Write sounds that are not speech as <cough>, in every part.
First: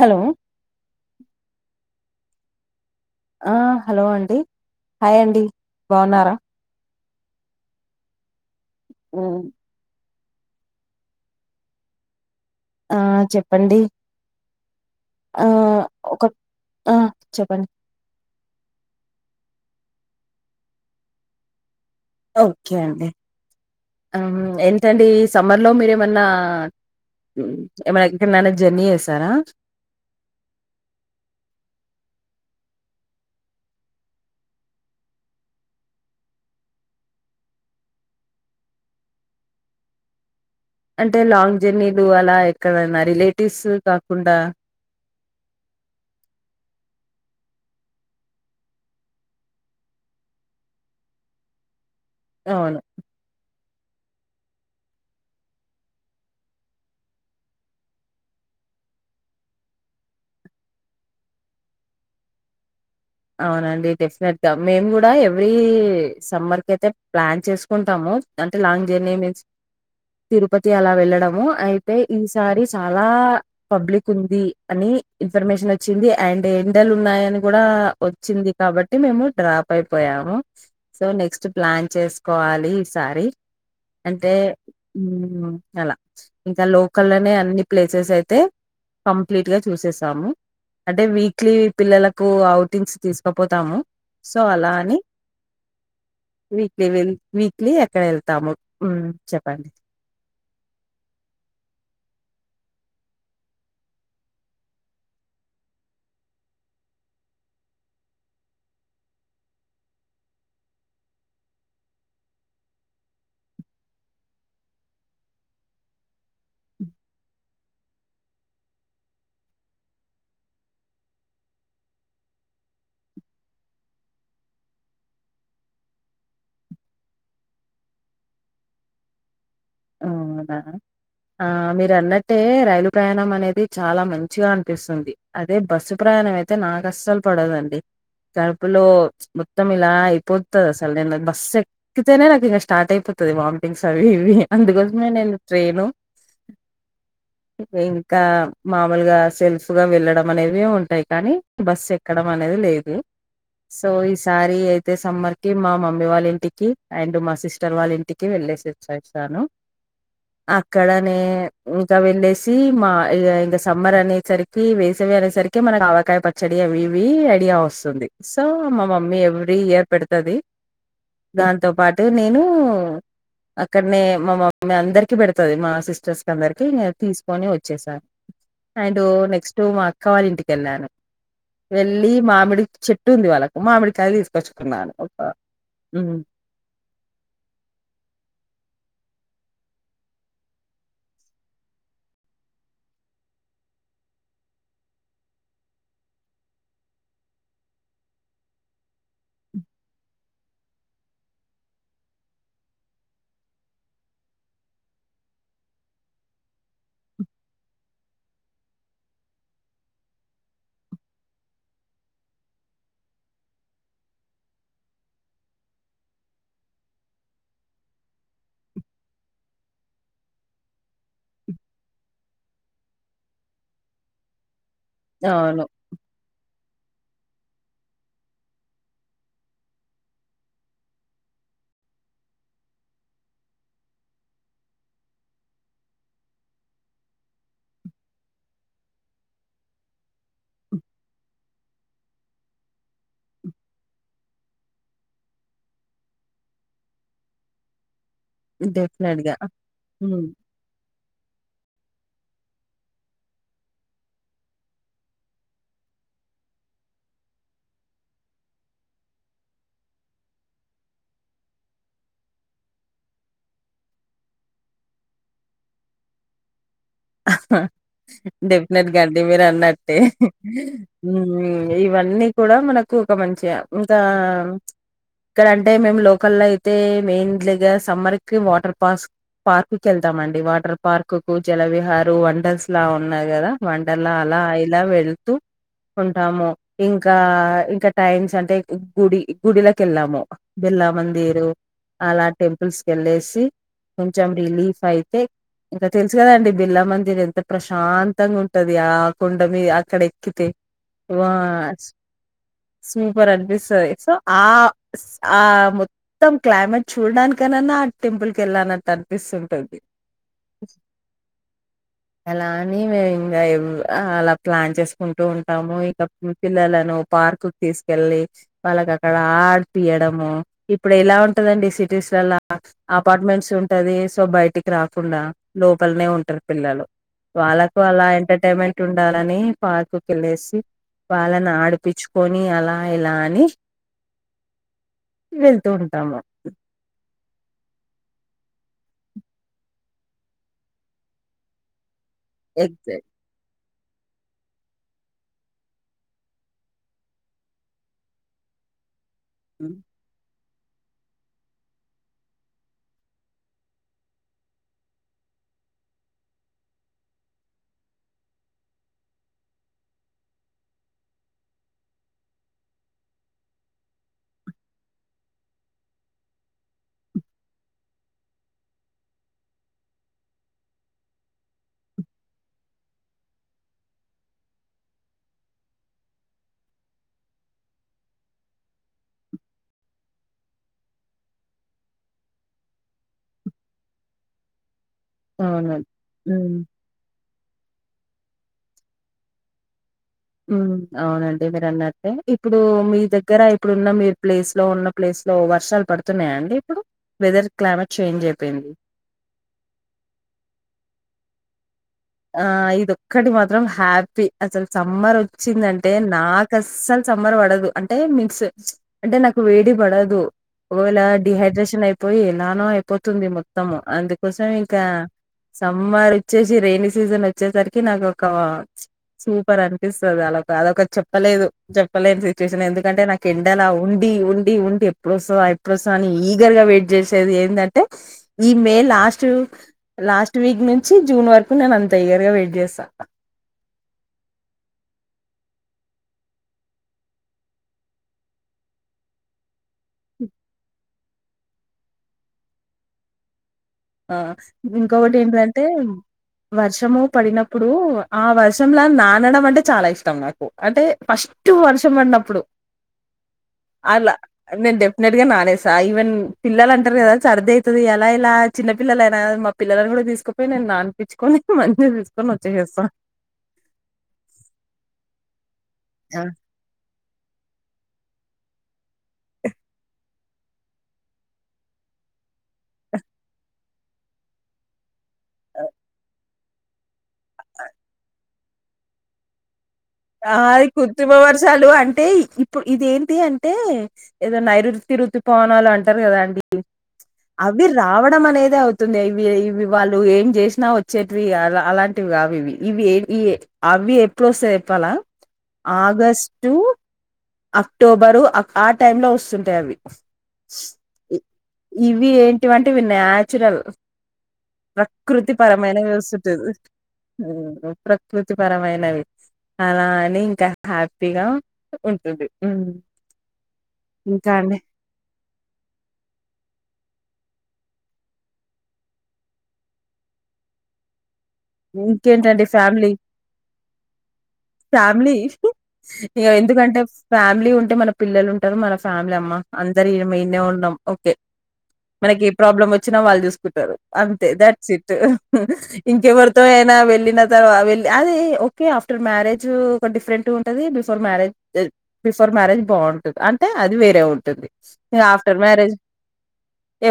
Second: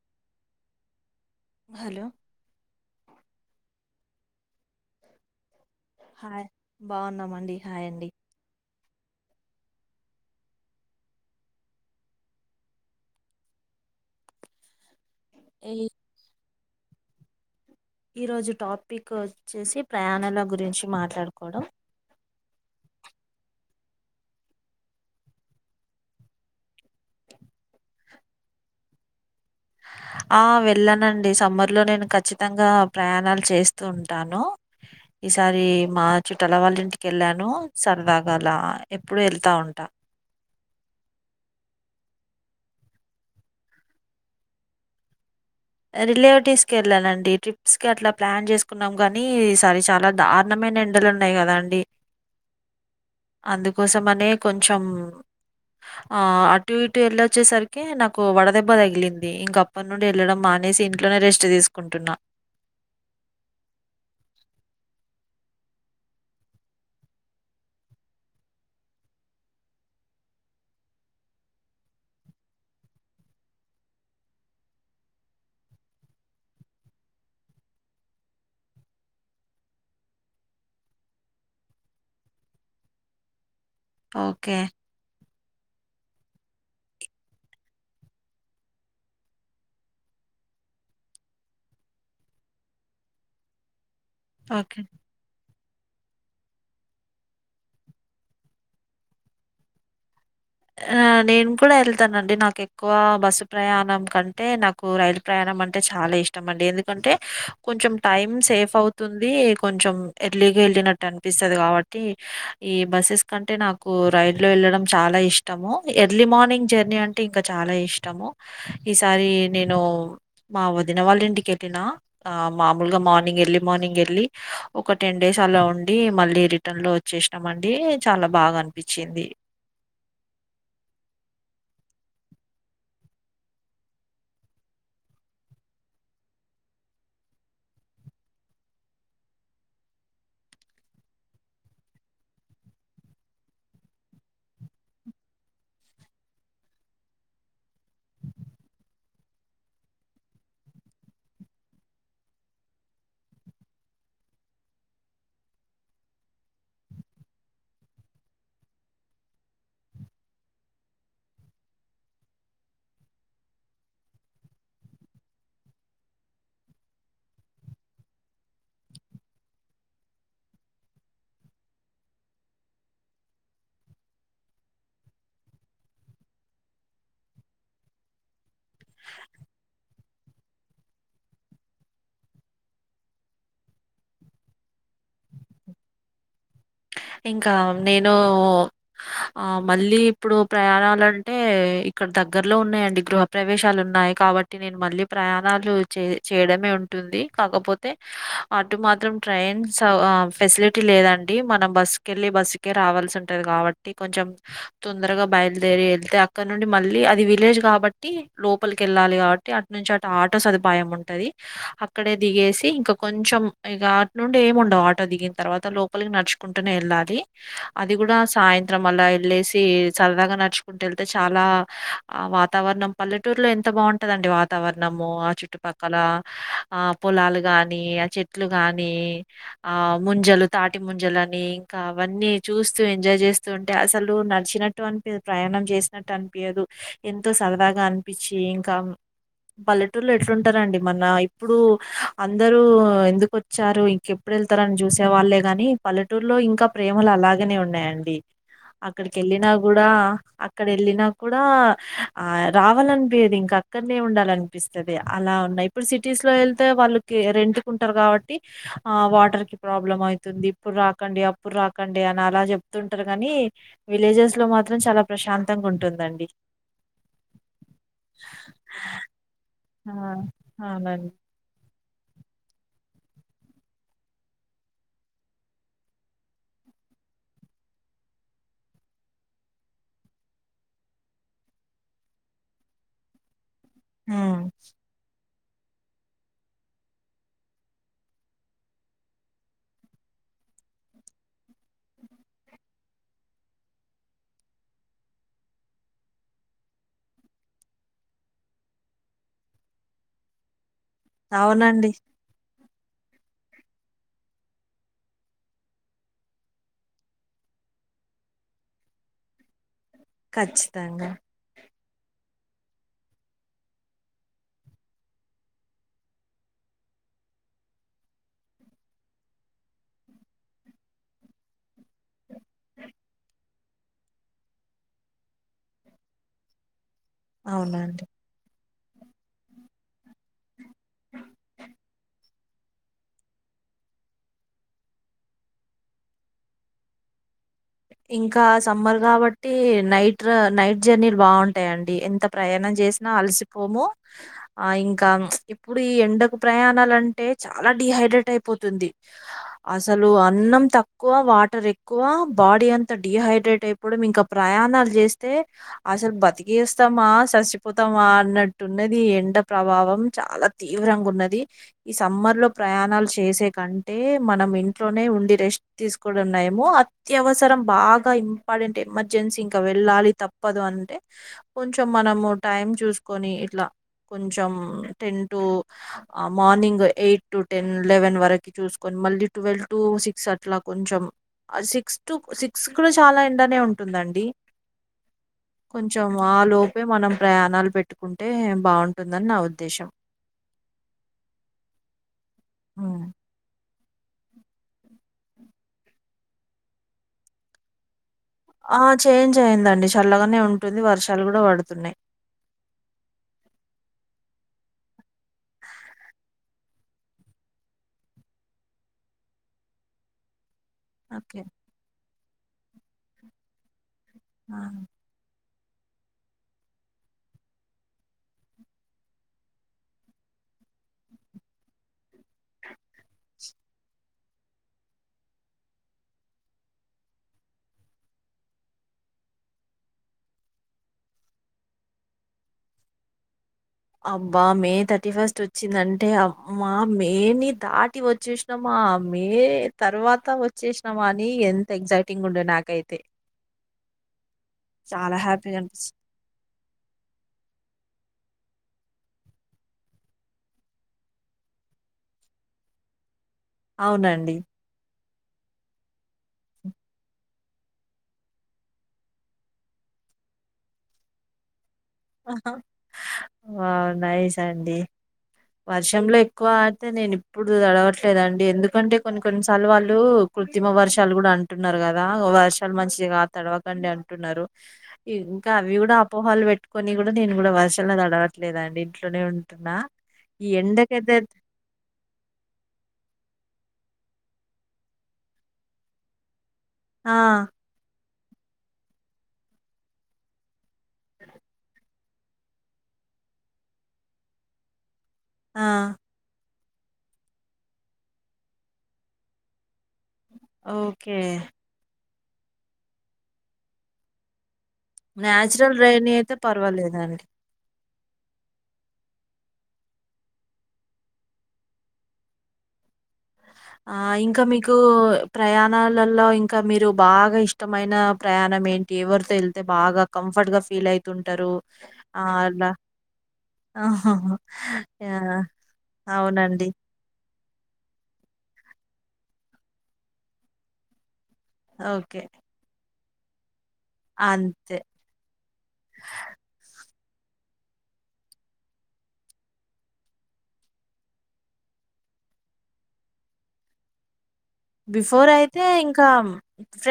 Hello hello ఆ hello అండి hi అండి బాగున్నారా హాయ్ బాగున్నామండి హాయ్ అండి మ్ ఆ చెప్పండి ఆ ఈ ఒక ఆ చెప్పండి ఈ రోజు టాపిక్ వచ్చేసి ప్రయాణాల గురించి మాట్లాడుకోవడం ఓకే అండి ఏంటండి సమ్మర్లో మీరేమన్నా మ్ ఏమైనా ఎక్కనైనా జర్నీ చేసారా ఆ వెళ్ళనండి సమ్మర్ లో నేను ఖచ్చితంగా ప్రయాణాలు చేస్తూ ఉంటాను ఈసారి మా చుట్టల వాళ్ళ ఇంటికి వెళ్ళాను సరదాగా అల ఎప్పుడు వెళ్తా ఉంటా అంటే లాంగ్ జర్నీలు అలా ఎక్కడన్నా రిలేటివ్స్ కాకుండా రిలేటివ్స్ కి వెళ్ళాలండి ట్రిప్స్ కి అట్లా ప్లాన్ చేసుకున్నాం కాని ఈ సారి చాలా దారుణమై నా ఎండలు ఉన్నాయి కదా అండి అవును అందుకోసం అనే కొంచెం ఆ అటు ఇటు వెళ్ళొచ్చేసరికి నాకు వడదెబ్బ తగిలింది ఇంక అప్ప నుండి వెళ్ళడం మా నేసి ఇంట్లోనే రెస్ట్ తీసుకుంటున్నా అవునండి డెఫినెట్ గా మేము కూడా ఎవ్రీ సమ్మర్ కి అయితే ప్లాన్ చేసుకుంటాము అంటే లాంగ్ జర్నీ తిరుపతి అలా వెళ్ళడము అయితే ఈసారి చాలా పబ్లిక్ ఉంది అని ఇన్ఫర్మేషన్ వచ్చింది అండ్ ఎండలు ఉన్నాయని కూడా వచ్చింది కాబట్టి మేము డ్రాప్ అయిపోయాము సో నెక్స్ట్ ప్లాన్ చేసుకోవాలి ఈసారి అంటే ఓకే. మ్ అలా ఇంకా లోకల్నే అన్ని ప్లేసెస్ అయితే కంప్లీట్ గా చూసేసాము అంటే వీక్లీ పిల్లలకు అవుట్ టింగ్స్ తీసుకుపోతాము సో అలా ఓకే. అని వీక్లీ వెల్ వీక్లీ అక్కడ వెళ్తాము మ్ చెప్పండి నేను కూడా వెళ్తానండి నాకు ఎక్కువ బస్సు ప్రయాణం కంటే నాకు రైలు ప్రయాన్ నం అంటే చాలా ఇష్టమండి ఎందుకంటే కొంచెం టైమ్ సేఫ్ అవుతుంది కొంచం ఏర్లీ గ ఏళ్ళినట్టనిపిస్తది కాబట్టి ఈ బస్సెస్ కంటే నాకు రైల్ ళ్ళో వెళ్ళడం చాలా ఇష్ ష్టం ఎర్లీ మార్నింగ్ జర్నీ అంటే ఇంకా చాలా ఇష్టము ఈసారి నేను మా వదిన వాళ్ళింటికెళ్ళిన ఆ మామూలుగా మార్నింగ్ ఎర్లీ మార్నింగ్ వెల్లి ఒక టెన్ డేస్ అలా ఉండి మళ్ళీ రిటర్న్ లో వచ్చేసినాం మండీ చాలా బాగా అనిపించింది ఆ ఆ మీరు అన్నట్టే రైలు ప్రయాణం అనేది చాలా మంచిగా అనిపిస్తుంది అదే బస్సు ప్రయాణం ప్రయాణం అయితే నాకస్సలు పడదండి కడుపులో మొత్తం ఇలా అయిపోతది అసలు నేను బస్సు ఎక్కితేనే నాకు ఇంక స్టార్ట్ అయిపోతు వామిటింగ్స్ అవి ఇవి అందుకోసమే నేను ట్రైను ఇంకా మామూలుగా సెల్ఫ్గా వెళ్ళడం అనేవి ఉంటాయి కానీ బస్ ఎక్కడం అనేది అది లేదు సో ఈసారి అయితే సమ్మర్ కి మా మమ్మీ వాళ్ళ ఇంటికి అండ్ మా సిస్టర్ వాళ్ళింటికి వెళ్తూ <inaudible> అక్కడనే ఇంకా వెళ్ళేసి మా ఇక ఇంకా సమ్మర్ అనేసరికి వేస అనే సరికి మనకు ఆవకాయ పచ్చడి అవి ఇవి ఐడియా వస్తుంది సో మా మమ్మీ ఎవ్రీ ఇయర్ పెడు తది దాంతో పాటు నేను అక్కడనే మా మమ్మీ అందరికి పెడతది మా సిస్టర్స్ అందరికి మేం తీసుకొని వచ్చేసాం అండ్ నెక్స్ట్ మా అక్క వాళ్ల ఇంటికి వెళ్ళాను వెళ్ళి మామిడి చెట్టు ఉంది వాళ్ళకు మామిడి కాయలు తీసుకొచ్చుకున్నాను ఒక మ్ ఇంకా నేను ఆ మళ్ళీ ఇప్పుడు ప్రయాణాలంటే ఇక్కడ దగ్గరలో ఉన్నాయండి గృహ ప్రవేశాలు ఉన్నాయి కాబట్టి నేను మళ్ళీ ప్రయాణాలు చే చేయడమే ఉంటు ఉంది కాకపోతే అటు మాత్రం ట్రైన్స్ ఆ ఫెసిలిటీ లేదండి మనం బస్ కెళ్ళి బస్ కి రావాల్సి ఉంటది కాబట్టి కొంచెం తొందరగా బయలుదేరి వెళ్తే అక్కడ నుండి మళ్ళీ అది విలేజ్ కాబట్టి లోపలికి వెళ్ళాలి కాబట్టి అటు నుంచి అటు ఆటో సదుపాయం ఉంటది అక్కడే దిగేసి ఇంకా కొంచెం ఇక అటు నుండి ఏమి ఉండవు ఆటో దిగిన తర్వాత లోపలికి నడుచు కుంటూనే వెళ్ళాలి అది కూడా సాయంత్రం అలా వెళ్ళేసి సరదాగా నడుచుకుంటూ వెళ్తే చాలా ఆ హా వాతావరణం పల్లెటూరులో ఎంత బాగుంటదండి వాత వాతవర్ణము ఆ అవును చుట్టుపక్కల ఆ పొలాలు గానీ ఆ చెట్లు గాని ఆ ముంజలు తాటి ముంజలు అని అ ఇంకా అవన్నీ చూస్తూ ఎంజాయ్ చేస్తూ ఉంటే అసలు నడిచినట్టు అనిపియ్యదు ప్రయాణం చేసినట్టు అనిపియ్యదు పియ్యదు ఎంతో సరదాగా అనిపించి ఇంకా పల్లెటూర్లో ఎట్లుంటారండి మన ఇప్పుడు అందరూ ఎందుకు వచ్చారు ఇంకెప్పుడు వెళ్తారని చూసే వాళ్లే గాని పల్లెటూరులో ఇంకా ప్రేమలు అలాగనే ఉన్నాయండి అక్కడికి డెఫినెట్ గా వెళ్ళినా కూడా హ్మ్ అక్కడ వెళ్ళినా కూడా హా ఆ రావాలనిపియ్యదు ఇంకా అక్కడనే ఉండాలనిపిస్తుది అలా ఉన్నాయి ఇప్పుడు సిటీస్ లో వెళ్తే వాళ్ళు రెంట్ కుంటారు కాబట్టి ఆ వాటర్ కి ప్రాబ్లం అవుతుంది అప్పుడు రాకండి అప్పుడు రాకండి అని అలా చెప్తుంటారు కాని విలేజెస్ లో మాత్రం చాలా ప్రశాంతంగా ఉంటుందండి హాహా డెఫినెట్ గా అండీ మీరు ఆ అన్నట్టే అవునండి ఇవన్నీ కూడా మనకు ఒక మంచే అంతా ఇక్కడ అంటే మేము లోకల్ అయితే మెయిన్ గా సమ్మర్ కి వాటర్ పార్క్ పార్క్ కి వెళ్తామండి వాటర్ పార్క్ కు జలవిహార వండర్స్ లా ఉన్నాయి కదా వండర్లా అలా ఉమ్ ఇలా వెళ్తూ ఉంటాము ఇంకా ఇంకా టైంమ్స్ అంటే గుడి గుడిలోకి వెళ్ళాము బిర్లా మందిరు అలా టెంపుల్స్ కి వెళ్లేసి కొంచెం రిలీఫ్ అయితే ఇంకా తెలుసు కదాండి బిర్లా మందిర్ ఎంత ప్రశాంతంగా ఉంటది ఆ కొండ మీ అక్కడ ఎక్కితే వాస్ అవునండి స్వీపర్ అనిపిస్తది సో ఆ స్ ఆ మొత్తం క్లైమేట్ చూడడానికన్నా ఆ టెంపుల్ క వెళ్ళనట్టు అనిపిస్తుంటది కచ్చితంగా అలా అని మేము ఇంకా ఏవ్ అలా ప్లాన్ చేసుకుంటూ ఉంటాము ఇంక చిన్న పిల్లల ను పార్క్ తీసుకెళ్ళి వాళ్ళకి అక్కడ ఆడిపియ్యడం ఇప్పుడు ఎలా ఉంటదండి సిటీస్ లల్లా ఆ అపార్ట్మెంట్స్ ఉంటది సో బయటికి రాకుండా లోపలనే ఉంటారు పిల్లలు వాళ్ళకు అవునండి అలా ఎంటర్టైన్మెంట్ ఉండాలని పార్కుకి వెళ్ళేసి వాళ్లని ఆడిపచ్చుకొని అలా ఇలా అని వెళ్తుంటాము ఇంకా సమ్మర్ కాబట్టి నైట్ నైట్ జర్నీలు బావుంటాయండి ఎంత ప్రయాణం ఎగ్జాక్ట్. చేసినా అలసి పోము ఆ ఇంకా ఇప్పుడు ఈ ఎండకు ప్రయాణాలు అంటే చాలా డిహైడ్రేట్ అయిపోతుంది హ్మ్. అసలు అన్నం తక్కువ వాటర్ ఎక్కువ బాడీ అంత డిహైడ్రేట్ అయిపోవడం ఇంకా ప్రయాణాలు చేస్తే అసలు బతికిస్తామా చచ్చిపోతామా అన్నట్టున్నది ఎండ ప్రభావం చాలా తీవ్రంగా ఉన్నది ఈ సమ్మర్ లో ప్రయాణాలు చేసే కంటే మనం ఇంట్లోనే ఉండి రెస్ట్ తీసుకోవడం నయం ఆ త్యవసరం బాగా ఇంపార్టెంట్ ఎమర్జెన్సీ ఇంకా వెళ్ళాలి తప్పదు అంటే కొంచెం మనము టైం చూసుకొని ఇట్లా కొంచెం ten to morning eight to ten eleven వరకు చూసుకొని మళ్ళీ ట్వెల్వ్ టు సిక్స్ అట్లా కొంచెం ఆ సిక్ క్స్ టు సిక్స్ కూడా చాలా ఎండనే ఉంటుందండి అవును. కొంచెం హ్మ్. ఆలోపే మనం ప్రయాణాలు పెట్ కుంటే బాగుంటుందని నా ఉద్దేశం ఉ అవునండి మీరన్నట్టే ఇప్పుడు మీ హ్మ్. దగ్గర అయి ఇప్పుడున్న మీ ప్లేస్ లో ఉన్న ప్లేస్ లో వర్షాలు పడుతున్నాయా అండి ఇప్పుడు వెదర్ క్లమేట్ చేంజ్ అయి ఆ చేంజ్ అయిందండి చల్లగానే ఉంటుంది వర్షాలు కూడా పడుతున్నాయి ఆ ఇదొక్కటి మాత్రం హ్యాపీ అసలు సమ్మర్ వచ్చిందంటే నాకు అస్సలు సమ్మర్ పడదు అంటే మీన్స్ అంటే నాకు వేడి పడదు ఒకవేళ ఓకే డిహైడ్రేషన్ అయిపోయి ఎలానో అయిపోతుంది మొత్తం అందుకోసం ఆ! ఇంకా సమ్మర్ వచ్చేసి రేణి సీజన్ వచ్చేసరికి నాకు ఒక సూపర్ అనిపిస్తది అలా అదొక చెప్పలేదు చెప్పలేని సిచ్యుయేషన్ ఎందుకంటే నాకు ఎండలా ఉండి డి ఉండి ఉండి ఎప్పుడొస్తదా ఎప్పుడొస్తదా అని ఈగర్ గా వెయిట్ చేసేది ఏందంటే ఈ మేల్ లాస్టు లాస్ట్ వీక్ నుంచి జూన్ వరకు నేను అంత ఈగరుగా వెయిట్ చేస్తా అబ్బా మే థర్టీ ఫస్ట్ వచ్చిందంటే అమ్మా మే నే దాటి వచ్చేసినామా ఆ మే తర్వాత వచ్చేసినాం అని ఎంత ఎగ్జైటింగ్ ఉండే నాకైతే ఆ ఇంకొకటి చాలా హ్యాపీగా ఏంటిదంటే అనిపిచ్చి వర్షము పడినప్పుడు ఆ వర్షం ర్షంలా నానడం అంటే చాలా ఇష్టం నాకు అంటే ఫస్ట్ వర్షం పడినప్పుడు అలా అవునండి. నింటే చిన్నటిగా నానేసా ఈవెన్ పిల్లలు అంటారు కదా సర్ది అయితది ఎలా ఇలా చిన్న పిల్లలైనా గాని మా పిల్లని కూడా తీసుకుపోయి నేను నాన్పిచ్చుకొని మం ఆ హా వావ్ నైస్ అండి వర్షంలో ఆ ఎక్కువ ఆడితే నేను ఇప్పుడు తలవట్లేదండి ఎందుకంటే కొన్ని కొన్నిసార్లు వాళ్ళు కృత్రిమ వర్షాలు కూడా అంటున్నారు కదా వర్షాలు మంచిగా తడవకండి అంటున్నారు ఇంకా అవి కూడా అపోహలు పెట్టుకొని కూడా నేను కూడా వర్షంలో తడవట్లేదు ఇంట్లోనే ఉంటున్నా ఈ అయ్ కూతిమ ఎండకైతే వర్షాలు అంటే ఇప్పుడు ఇదేంటి అంటే ఏదో నైరుతి ఋతుపవనాలు అంటారు కదా అండి ఆ! అవి రావ నమనేదే అవుతుందె ఇవి ఇవి వాళ్ళు ఏం చేసినా వచ్చేటివి అలాంటివి కావి ఇవి ఇవి ఏ ఈ ఏ అవి ఎప్పుడు వస్తాయ్ చెప్పాలా ఆ! ఆగస్ టూ అక్టోబరు ఆ టైం లో వస్తుంటాయి అవి ఓకే ఇ- ఇవి ఏంటివంటే ఇవి నాచురల్ ప్రకృతి నేచురల్ పరమైన రైనీ అయితే వస్తుంటది పర్వాలేదండి. ఆ ప్రకృతి పరమైనవి అలా అని ఇంకా హ్యాపీగా ఉంటుంది హ్మ్ ఆ ఇంకా మీకు ప్రయాణలలో ఇంకా మీరు బాగా ఇష్టమైన ప్రయాణం ఏంటి ఎవరితో వెళ్తే బాగా కంఫర్ట్ గా ఫీల్ అయి తుంటారు ఆ ఇంకేంటండి అలా ఫ్యామిలీ ఆ ఫ్యామిలీ ఆ అవునండి రెడీ ఉంటే మన పిల్లలు ఉంటారు మన ఫ్యామిలీ అమ్మ అందరు ఏం ఇనే ఉన్నాం ఓకే ఓకే. మనకి ఏ ప్రాబ్లం వచ్చినా వాళ్ళు చూసుకుంటారు అంతే దాట్స్ ఇట్ ఇంకే ఎవరు అయినా వెళ్ళిన తర్వా వెళ్లి అది ఓకే ఆఫ్టర్ మ్యారేజ్ ఒక డిఫరెంట్ ఉంటది బిఫోర్ మ్యారేజ్ బిఫోర్ మ్యారేజ్ బాగుంటుం అంటే అది వేరే ఉంటుంది ఇగ బిఫోర్ ఆఫ్టర్ అయితే మ్యారేజ్ ఇంకా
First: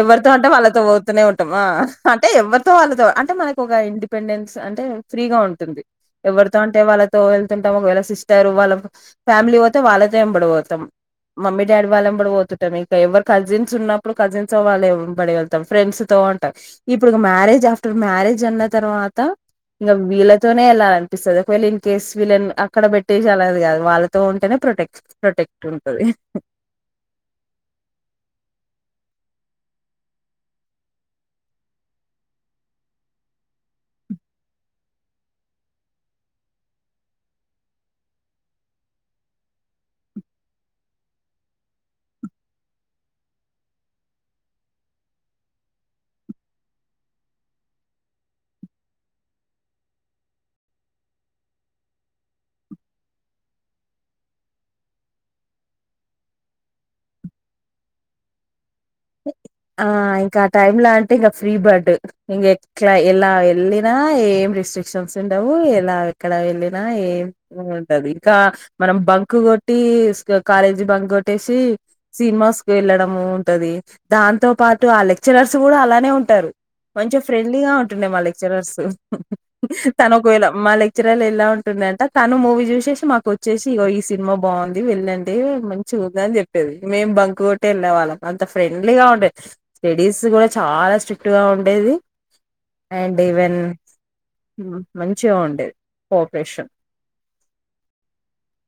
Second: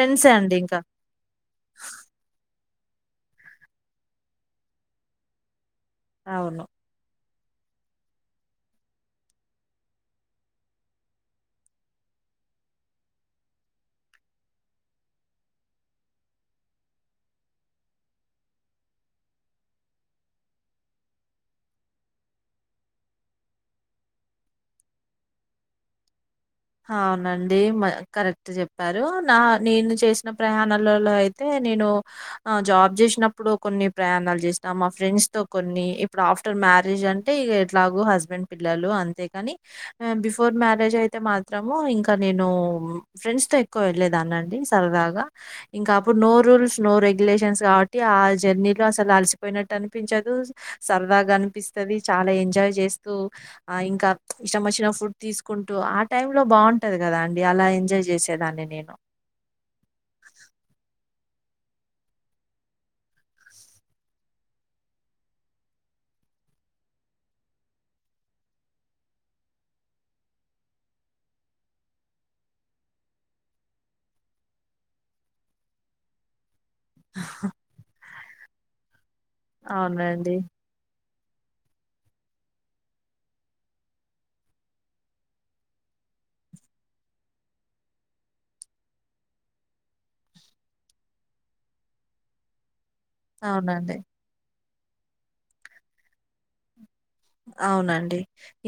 ఎవరితో అంటే అండి ఇంకా. వాళ్ళతో పోతూనే ఉంటామా అంటే ఎవర్ తో వాళ్ళతో అంటే మనకు ఒక ఇండిపెండెన్స్ అంటే ఫ్రీగా ఉంటుంది అవును. ఎవరితో అంటే వాళ్ళ వెళ్తుంటాం ఒకవేళ సిస్టర్ వాళ్ళ ఫ్యామిలీ పోతే వాళ్ళతో ఏంబడిపోతాం మమ్మీ డాడీ వాళ్ళ ఏంబడిపోతుంటాం ఇంకా ఎవరు కజిన్స్ ఉన్నప్పుడు కజిన్స్ వాళ్ళ ఏంబడి వెళ్తాం ఫ్రెండ్స్ తో బాగుంటా ఇప్పుడు ఇగ మ్యారేజ్ ఆఫ్టర్ మ్యారేజ్ అన్న తర్వాత ఇంగ వీళ్ళతోనే ఎల్లాలి అనిపిస్తది ఒకవేళ ఇన్ కేస్ వీళ్ళన్ అక్కడ పెట్టేసి వెళ్ళేది కాదు వాళ్ళతో ఉంటేనే ప్రొటెక్ట్ ప్రొటెక్ట్ ఉంటది అవునండి మ కరెక్ట్ చెప్పారు నా నేను చేసిన ప్రయాణలలో అయితే నేను జాబ్ చేసినప్పుడు కొన్ని ప్రయాణాలు చేసినా మా ఫ్రెండ్స్ తో కొన్ని ఇప్పుడు ఆఫ్టర్ మ్యారేజ్ అంటే ఇగ ఎట్లాగో హస్బెండ్ పిల్లలు అంతేగాని బిఫోర్ మ్యారేజ్ అయితే మా త్రము ఇంకా నేను ఫ్రెండ్స్ తో ఎక్కువ వెళ్ళలేదాన్ని అండి సరదాగా ఇంకా అప్పుడు నోర్ రూల్స్ నో రెగ్యులేషన్స్ కాబట్టి ఆ జర్నీలో అసలు అలసిపోయినట్టు అనిపించదు సరదాగా అనిపిస్తది చాలా ఎంజాయ్ చేస్తూ ఆ ఇంకా ఇష్టం వచ్చిన ఫుడ్ తీసుకుంటూ ఆ టైంలో బాగుంటది కదా అండి అలా ఎంజాయ్ చేసేదాన్ని నేను ఆ ఇంకా ఆ టైం లో అంటే ఇంకా ఫ్రీ బర్డ్ ఇంక ఎట్లా ఎలా వెళ్ళిన ఏ రెస్ట్రిక్షన్స్ ఉండవు ఎలా ఎక్కడ వెళ్ళిన ఏం ఉండదు ఇంకా మనం బంకు కొట్టి కాలేజీ బం కొట్టేసి సినిమాస్ కు వెళ్ళడం ఉంటది దాంతో పాటు ఆ లెక్చరర్స్ కూడా అలానే ఉంటారు కొంచం ఫ్రెండ్లీగా ఉంటుండే మా లెక్చరర్స్ తన అవునండి. ఒకవేళ మా లె చరల్ ఎలా ఉంటుందంటే తను మూవీ చూసేసి మాకు వచ్చేసి ఈ సినిమా బాగుంది వెళ్ళండి మంచి చద చెప్పేది మేము బంకు కొట్టి వెళ్ళే వాళ్ళం అంత ఫ్రెం ఫ్రెండ్లీ గా ఉండే స్టడీస్ కూడా చాలా స్ట్రిక్ట్ గా ఉండేది అండ్ ఈవెన్ అవునండి. మంచిగా ఉండేది కోఆపరేషన్ అవునండి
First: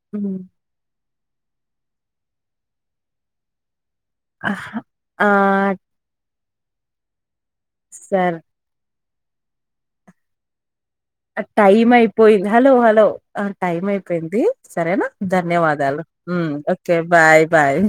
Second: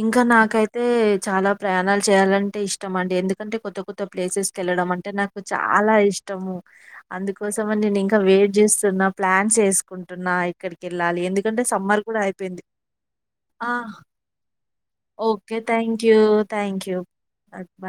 ఇంకా హ్మ్. నాకైతే చాలా ప్రయాణలు చేయాలంటే ఇష్టం అండి ఎందుకంటే కొత్త కొత్ ప్లేసెస్కి ఆహ్! వెళ్లడం అంటే ఆ నాకు చాలా ఇష్టము అందుకు కోసమని నేను ఇంకా సర్ వెయిట్ చేస్తున్న ప్లాన్స్ చేసుకుంటున్నా ఇక్కడికి టైం అయిపోయింది హలో హలో ఆ టైం అయిపోయింది సరేనా ఓకే. ధన్యవాదాలు thank you. Thank okay you. Bye bye